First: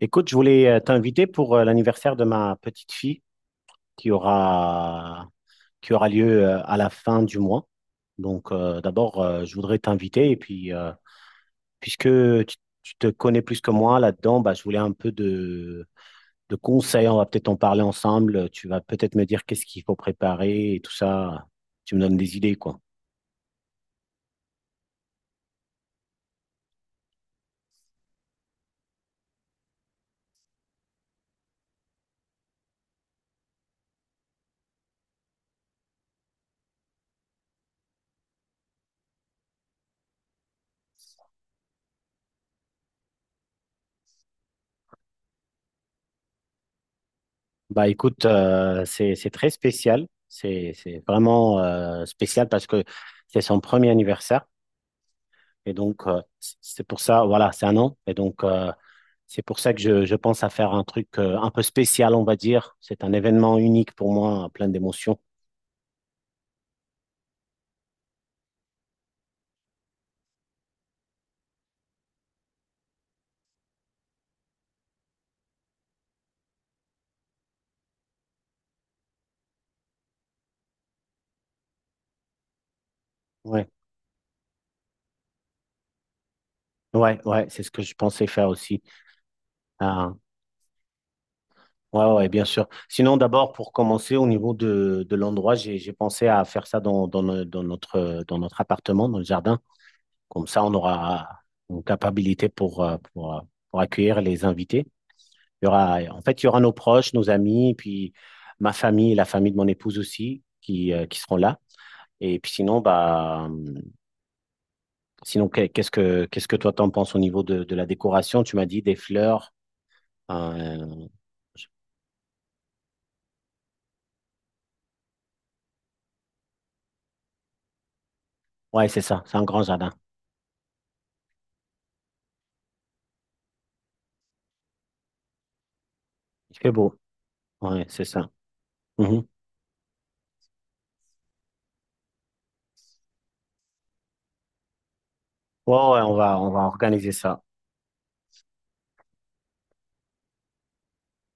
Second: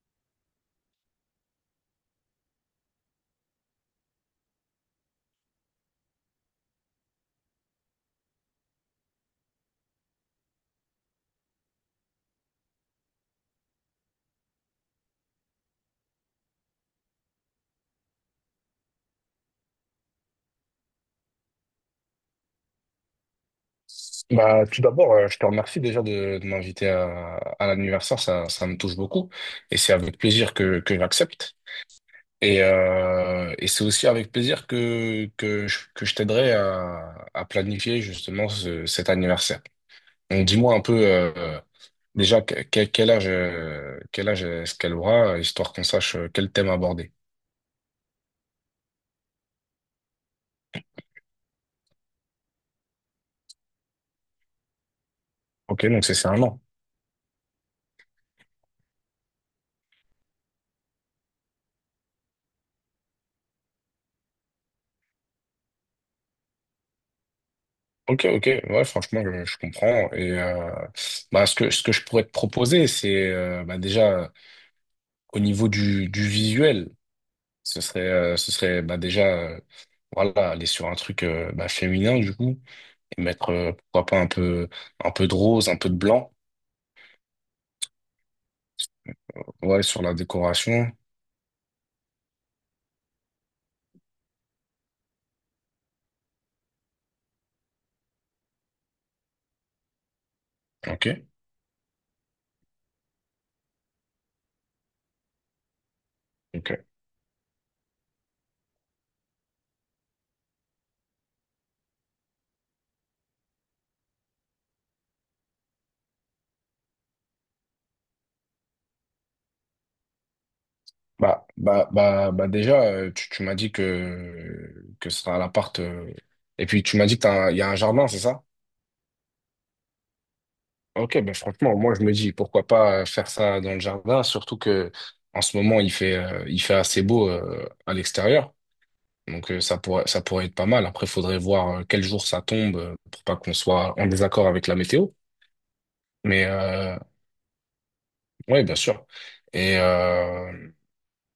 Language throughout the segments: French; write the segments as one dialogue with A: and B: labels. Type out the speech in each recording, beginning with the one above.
A: Écoute, je voulais t'inviter pour l'anniversaire de ma petite fille qui aura, qui aura lieu à la fin du mois. Donc, d'abord, je voudrais t'inviter et puis, puisque tu, tu te connais plus que moi là-dedans, bah, je voulais un peu de conseils. On va peut-être en parler ensemble. Tu vas peut-être me dire qu'est-ce qu'il faut préparer et tout ça. Tu me donnes des idées, quoi.
B: Bah, tout d'abord, je te remercie déjà de m'inviter à l'anniversaire, ça me touche beaucoup et c'est avec plaisir que j'accepte. Et c'est aussi avec plaisir que que je t'aiderai à planifier justement cet anniversaire. Donc dis-moi un peu déjà quel âge est-ce qu'elle aura, histoire qu'on sache quel thème aborder.
A: Bah, écoute, c'est très spécial. C'est vraiment spécial parce que c'est son premier anniversaire. Et
B: Ok, donc
A: donc,
B: c'est c'est un an.
A: c'est pour ça, voilà, c'est un an. Et donc, c'est pour ça que je pense à faire un truc un peu spécial, on va dire. C'est un événement unique pour moi, plein d'émotions.
B: Ok, ok, ouais, franchement, je comprends. Bah, ce que je pourrais te proposer, c'est bah, déjà. Au niveau du visuel, ce serait bah, déjà euh, voilà, aller sur un truc bah, féminin du coup, et mettre
A: Ouais,
B: pourquoi pas un peu, un peu de rose, un peu de blanc
A: ouais, c'est ce que je pensais faire aussi.
B: ouais, sur
A: Ah,
B: la décoration.
A: ouais, bien sûr. Sinon, d'abord, pour commencer, au niveau de l'endroit, j'ai pensé à faire ça dans, dans, no- dans notre appartement, dans le jardin. Comme ça, on
B: Ok.
A: aura une capacité pour accueillir les invités. Il y aura, en fait, il y aura nos
B: Ok.
A: proches, nos amis, et puis ma famille, la famille de mon épouse aussi, qui seront là. Et puis sinon, sinon, qu'est-ce que toi t'en penses au niveau de la décoration? Tu m'as dit des fleurs. euh,
B: Bah,
A: je-
B: bah, bah, bah déjà, tu m'as dit que ce sera à l'appart. Et puis tu m'as dit qu'il y a un jardin, c'est ça?
A: Ouais, c'est ça. C'est un grand jardin.
B: Ok, ben franchement, moi je me dis pourquoi pas faire ça dans le jardin, surtout que en ce moment il
A: Il
B: il
A: fait
B: fait
A: beau.
B: assez beau
A: Ouais,
B: à
A: c'est ça.
B: l'extérieur.
A: Mhm.
B: Donc ça pourrait être pas mal. Après, faudrait voir quel jour ça tombe pour pas qu'on soit en désaccord avec la météo.
A: Ouais,
B: Mais
A: on va
B: euh,
A: organiser ça.
B: ouais, bien sûr. Et, euh,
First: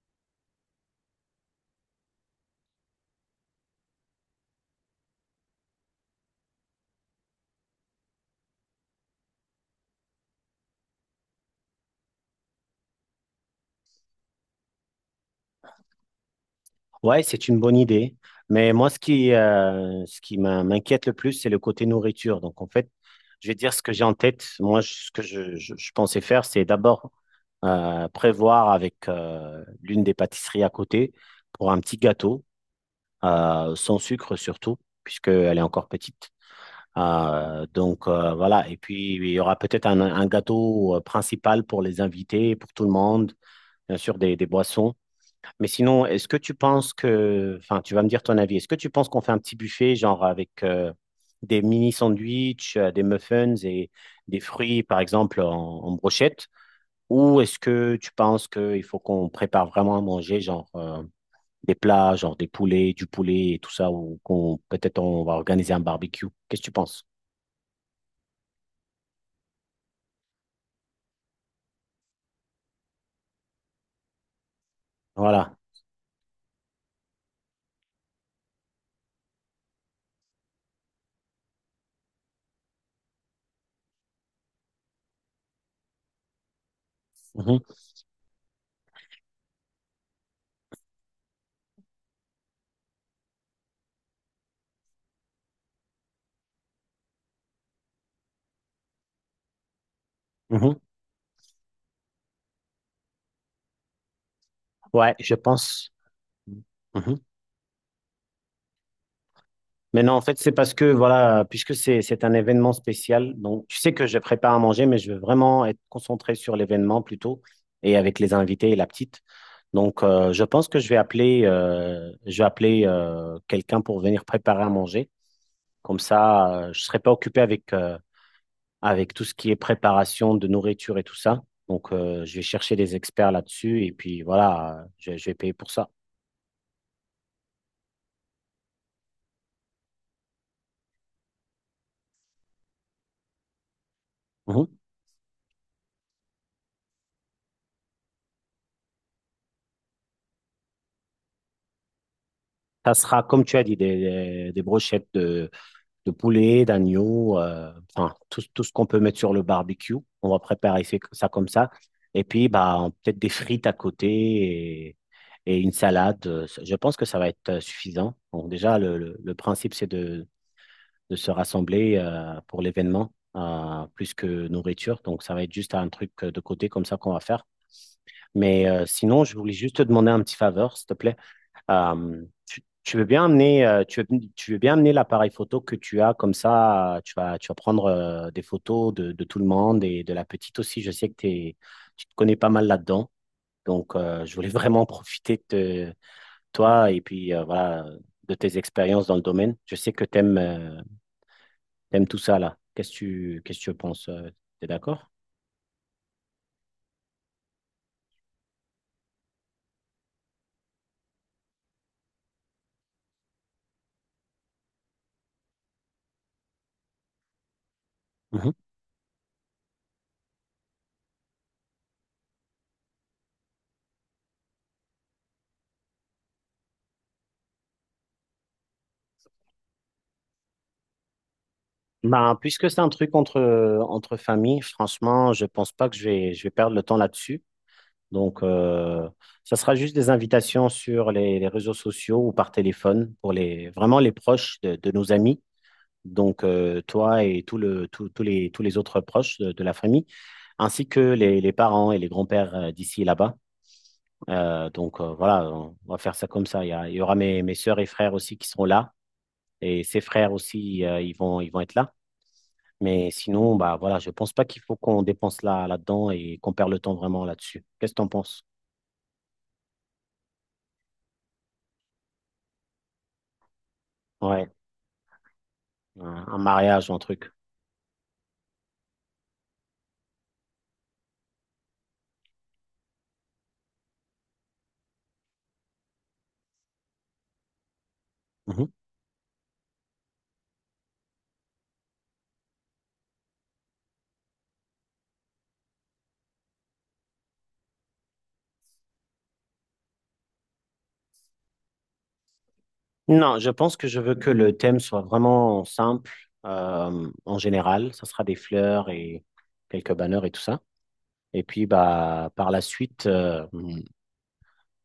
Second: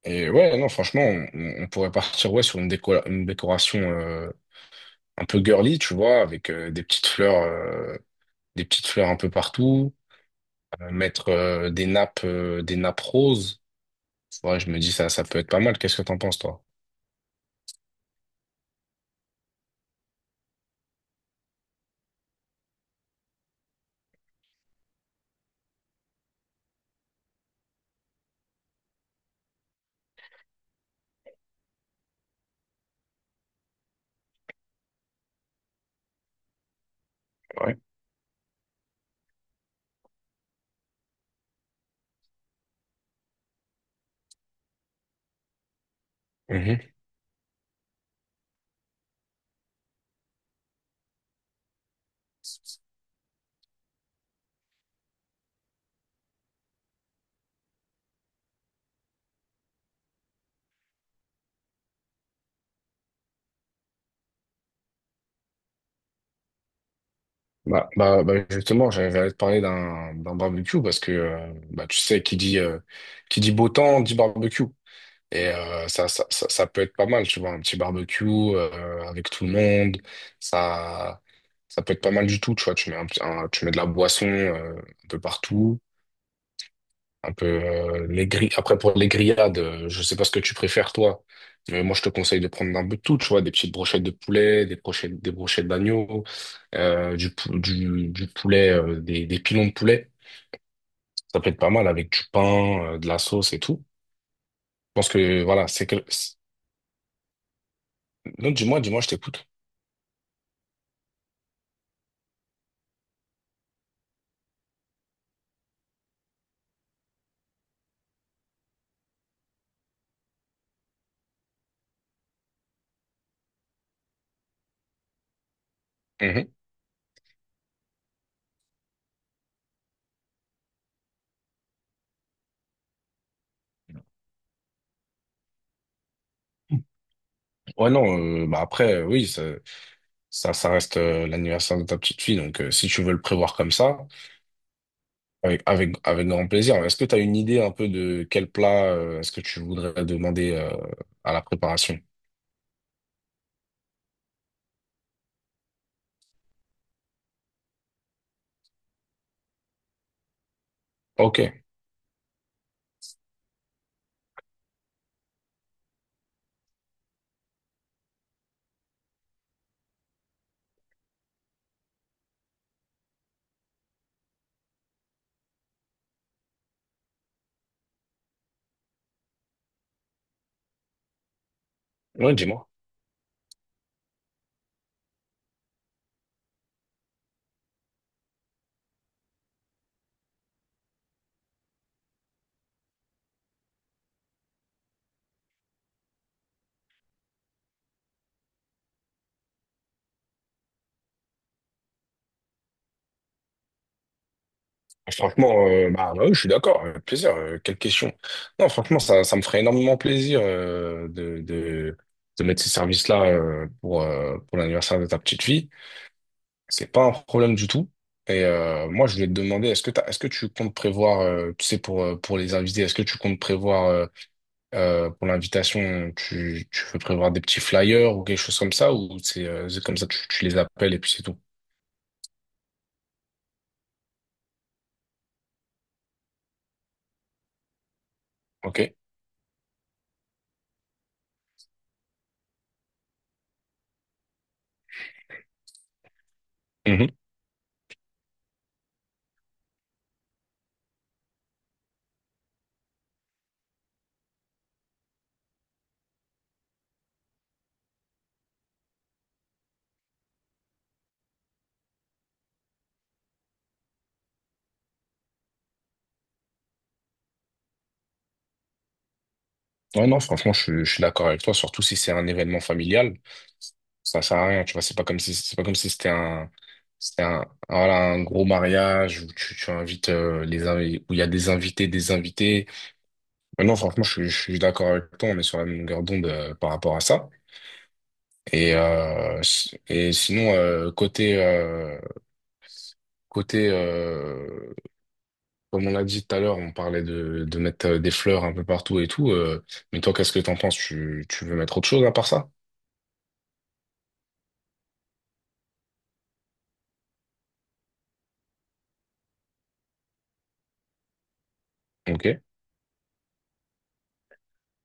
B: et ouais, non, franchement, on pourrait partir ouais, sur une décoration un peu girly, tu vois, avec des petites fleurs un peu partout, mettre des nappes, des nappes roses. Ouais, je me dis ça, ça peut être pas mal. Qu'est-ce que t'en penses, toi?
A: Ouais, c'est une bonne idée. Mais moi, ce qui m'inquiète le plus, c'est le côté nourriture. Donc, en fait, je vais dire ce que j'ai en tête. Ce que je pensais faire, c'est d'abord prévoir avec l'une des pâtisseries à côté pour un petit gâteau, sans sucre surtout, puisqu'elle est encore petite.
B: Ouais.
A: Voilà. Et puis, il y aura peut-être un gâteau principal pour les invités, pour tout le monde, bien sûr, des boissons. Mais sinon, est-ce que tu penses
B: Mhm.
A: que, enfin, tu vas me dire ton avis, est-ce que tu penses qu'on fait un petit buffet, genre avec des mini sandwichs, des muffins et des fruits, par exemple, en brochette? Ou est-ce que tu penses qu'il faut qu'on prépare vraiment à manger, genre des plats, genre des poulets, du poulet et tout ça, ou qu'on peut-être on va organiser un barbecue? Qu'est-ce que tu penses?
B: Bah, justement, j'allais te parler d'un barbecue parce que bah, tu sais, qui dit beau temps dit barbecue. Et
A: Voilà.
B: ça peut être pas mal, tu vois, un petit barbecue avec tout le monde. Ça, ça peut être pas mal du tout, tu vois. Tu mets de la boisson un peu partout, un peu
A: Mhm,
B: les grilles. Après, pour les grillades, je sais pas ce que tu préfères, toi. Mais moi, je te conseille de prendre un peu de tout, tu vois, des petites brochettes de poulet, des brochettes d'agneau, du poulet, des pilons de poulet.
A: mhm.
B: Ça peut être pas mal avec du pain, de la sauce et tout. Je pense
A: Ouais, je
B: que, voilà, c'est
A: pense.
B: que...
A: Mhm.
B: Non, dis-moi, dis-moi, je t'écoute.
A: Mais non, en fait, c'est parce que, voilà, puisque c'est un événement spécial, donc tu sais que je prépare à manger, mais je veux vraiment être concentré sur l'événement plutôt et avec les invités et la petite. Donc, je pense que je vais appeler quelqu'un pour venir préparer à manger. Comme
B: Mhm.
A: ça, je serai pas occupé avec, avec tout ce qui est préparation de nourriture et tout ça. Donc, je vais chercher des experts là-dessus et puis voilà, je vais payer pour ça.
B: Ouais, non, bah après, oui, ça reste l'anniversaire de ta petite fille, donc si tu veux le prévoir comme ça,
A: Mhm.
B: avec grand plaisir. Est-ce que tu as une idée un peu de quel plat est-ce que tu voudrais demander à la préparation?
A: Ça sera, comme tu as dit, des, des brochettes de poulet, d'agneau, enfin, tout ce qu'on peut mettre sur le barbecue. On va préparer ça
B: Ok,
A: comme ça. Et puis, bah, peut-être des frites à côté et une salade. Je pense que ça va être suffisant. Bon, déjà, le principe, c'est de se rassembler pour l'événement, plus que nourriture, donc ça va être juste un truc de côté comme ça qu'on va faire. Mais sinon, je voulais juste te demander un petit faveur, s'il te plaît.
B: ouais, dis-moi.
A: Tu veux bien amener, tu veux bien amener l'appareil photo que tu as, comme ça, tu vas prendre des photos de tout le monde et de la petite aussi. Je sais que t'es- Tu te connais pas mal là-dedans. Donc, je voulais vraiment profiter de toi et puis voilà, de tes expériences dans le domaine. Je sais que tu t'aimes tout ça là. Qu'est-ce que tu penses? Tu es d'accord?
B: Ah, franchement, bah oui, je suis d'accord, avec plaisir, quelle question. Non, franchement, ça me ferait énormément plaisir de mettre ces services-là pour l'anniversaire de ta petite fille. C'est pas un problème du tout. Et moi, je voulais te demander, est-ce que tu comptes prévoir, tu sais, pour les invités, est-ce que tu comptes prévoir pour l'invitation, tu veux prévoir des petits flyers ou quelque chose comme ça, ou c'est comme ça, tu les appelles et puis c'est tout.
A: Ben, puisque c'est un truc entre, entre familles, franchement, je pense pas que je vais perdre le temps là-dessus. Donc,
B: Ok?
A: ça sera juste des invitations sur les réseaux sociaux ou par téléphone pour les, vraiment les proches de nos amis. Donc, toi et tout le, tout- tous les autres proches de la famille, ainsi que les parents et les grands-pères d'ici et là-bas. Voilà, on va faire ça comme ça. Il y aura mes, mes sœurs et frères aussi qui seront là. Et ses frères aussi, ils vont être là. Mais sinon, bah voilà, je pense pas qu'il faut qu'on dépense là-dedans et qu'on perd le temps vraiment là-dessus. Qu'est-ce que t'en penses?
B: Ouais, non, franchement, je suis d'accord avec toi, surtout si c'est un événement familial. Ça sert à
A: Ouais,
B: rien, tu vois, c'est pas comme si,
A: un mariage ou un
B: c'était
A: truc.
B: un, voilà, un gros mariage où tu invites, où il y a des invités, des invités. Mais non, franchement, je suis d'accord avec toi, on est sur la même longueur d'onde, par rapport à ça.
A: Mhm.
B: Et sinon, côté, comme on l'a dit tout à l'heure, on parlait de mettre des fleurs un peu partout et tout, mais toi, qu'est-ce que t'en penses? Tu veux mettre autre chose à part ça?
A: Non, je pense que je veux que le thème soit vraiment simple en général. Ça sera des fleurs et quelques banners et tout ça. Et puis bah
B: Ok.
A: par la suite,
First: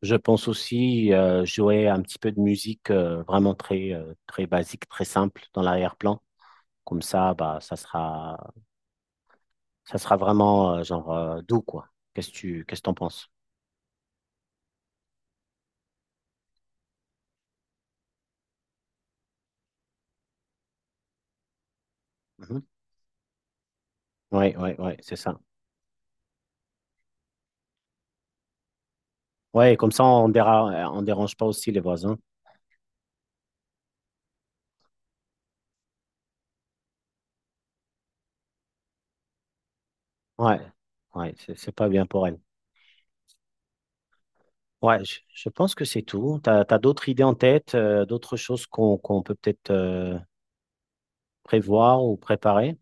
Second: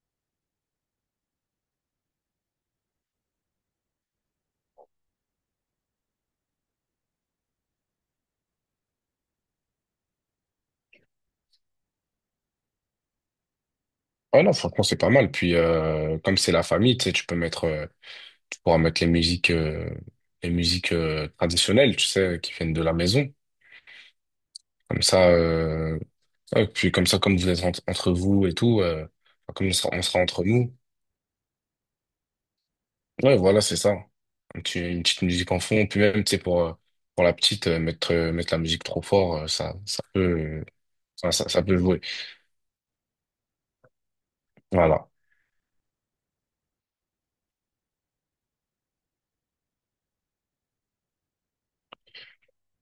A: je pense aussi jouer un petit peu de musique vraiment très très basique, très simple dans l'arrière-plan. Comme ça, bah ça sera ça sera vraiment doux, quoi. Qu'est-ce que t'en penses?
B: Ouais, non, franchement, c'est pas mal. Puis, comme c'est la famille, tu sais, tu pourras mettre les musiques, les musiques traditionnelles, tu sais, qui
A: Mhm.
B: viennent de la maison.
A: Ouais,
B: Comme
A: c'est
B: ça,
A: ça.
B: ouais, puis comme ça, comme vous êtes entre vous et tout, enfin, comme
A: Ouais, comme
B: on
A: ça,
B: sera entre nous.
A: on dérange pas aussi les voisins.
B: Ouais, voilà, c'est ça. Une petite musique en fond. Puis même, tu sais, pour la petite, mettre la musique trop fort,
A: Ouais,
B: ça,
A: ouais,
B: ça
A: c'est
B: peut
A: pas
B: jouer.
A: bien pour elle. Ouais,
B: Voilà.
A: je pense que c'est tout. T'as, t'as d'autres idées en tête, d'autres choses qu'on peut peut-être prévoir ou préparer?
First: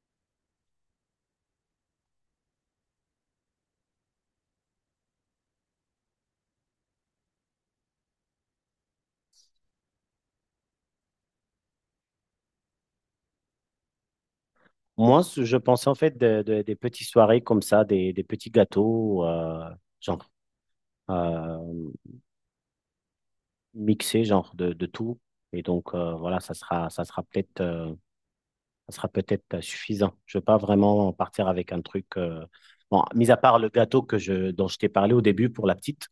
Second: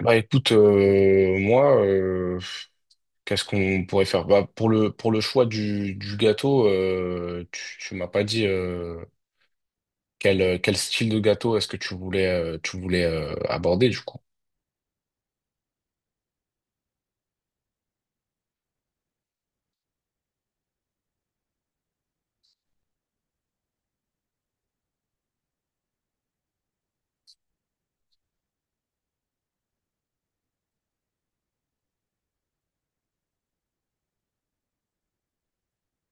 B: Bah, écoute, qu'est-ce qu'on pourrait faire? Bah, pour le choix du gâteau, tu m'as pas dit quel, quel style de gâteau est-ce que tu voulais, tu voulais aborder du coup?
A: Moi, je pensais en fait des petites soirées comme ça, des petits gâteaux, genre euh, mixés, genre de tout. Et donc voilà, ça sera peut-être suffisant. Je ne veux pas vraiment partir avec un truc, bon, mis à part le gâteau dont je t'ai parlé au début pour la petite,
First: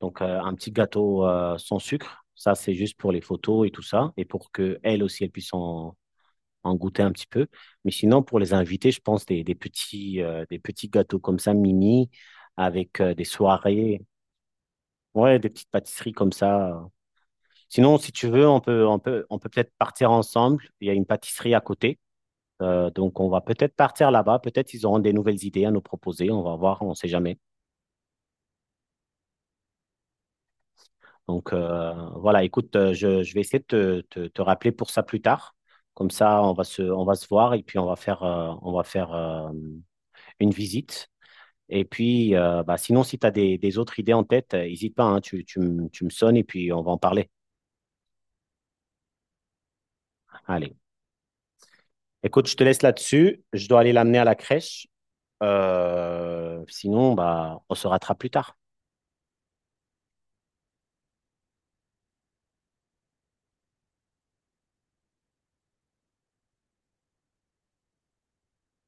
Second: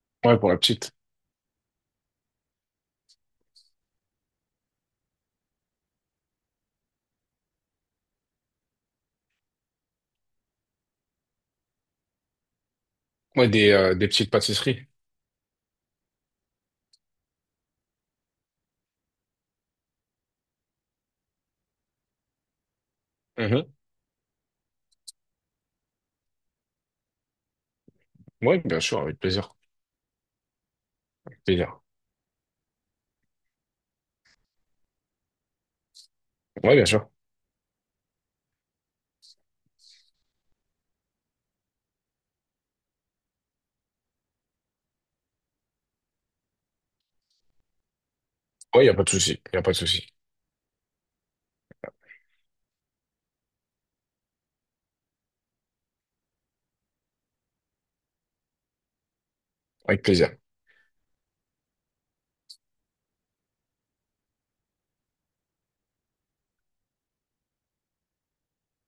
A: donc
B: Ouais, pour
A: un
B: la
A: petit
B: petite.
A: gâteau sans sucre, ça c'est juste pour les photos et tout ça, et pour que elle aussi elle puisse en goûter un petit peu. Mais sinon, pour les invités, je pense des, des petits gâteaux comme ça, mini, avec des
B: Ouais,
A: soirées,
B: des petites pâtisseries.
A: ouais, des petites pâtisseries comme ça. Sinon, si tu veux, on peut peut-être partir ensemble. Il y a une pâtisserie à côté. On va peut-être partir là-bas. Peut-être ils auront des nouvelles idées à nous proposer. On va voir, on ne sait jamais.
B: Oui, bien sûr, avec plaisir.
A: Donc,
B: Plaisir.
A: voilà, écoute, je vais essayer de te rappeler pour ça plus tard. Comme ça,
B: Ouais, bien
A: on
B: sûr.
A: va se voir et puis on va faire une visite. Et puis, bah, sinon, si tu as des autres idées en tête, n'hésite pas, hein, tu me sonnes et puis on va en parler.
B: Ouais, y a pas de souci. Y a pas de souci.
A: Allez. Écoute, je te laisse là-dessus. Je dois aller l'amener à la crèche. Sinon, bah, on se rattrape plus tard.
B: Avec plaisir.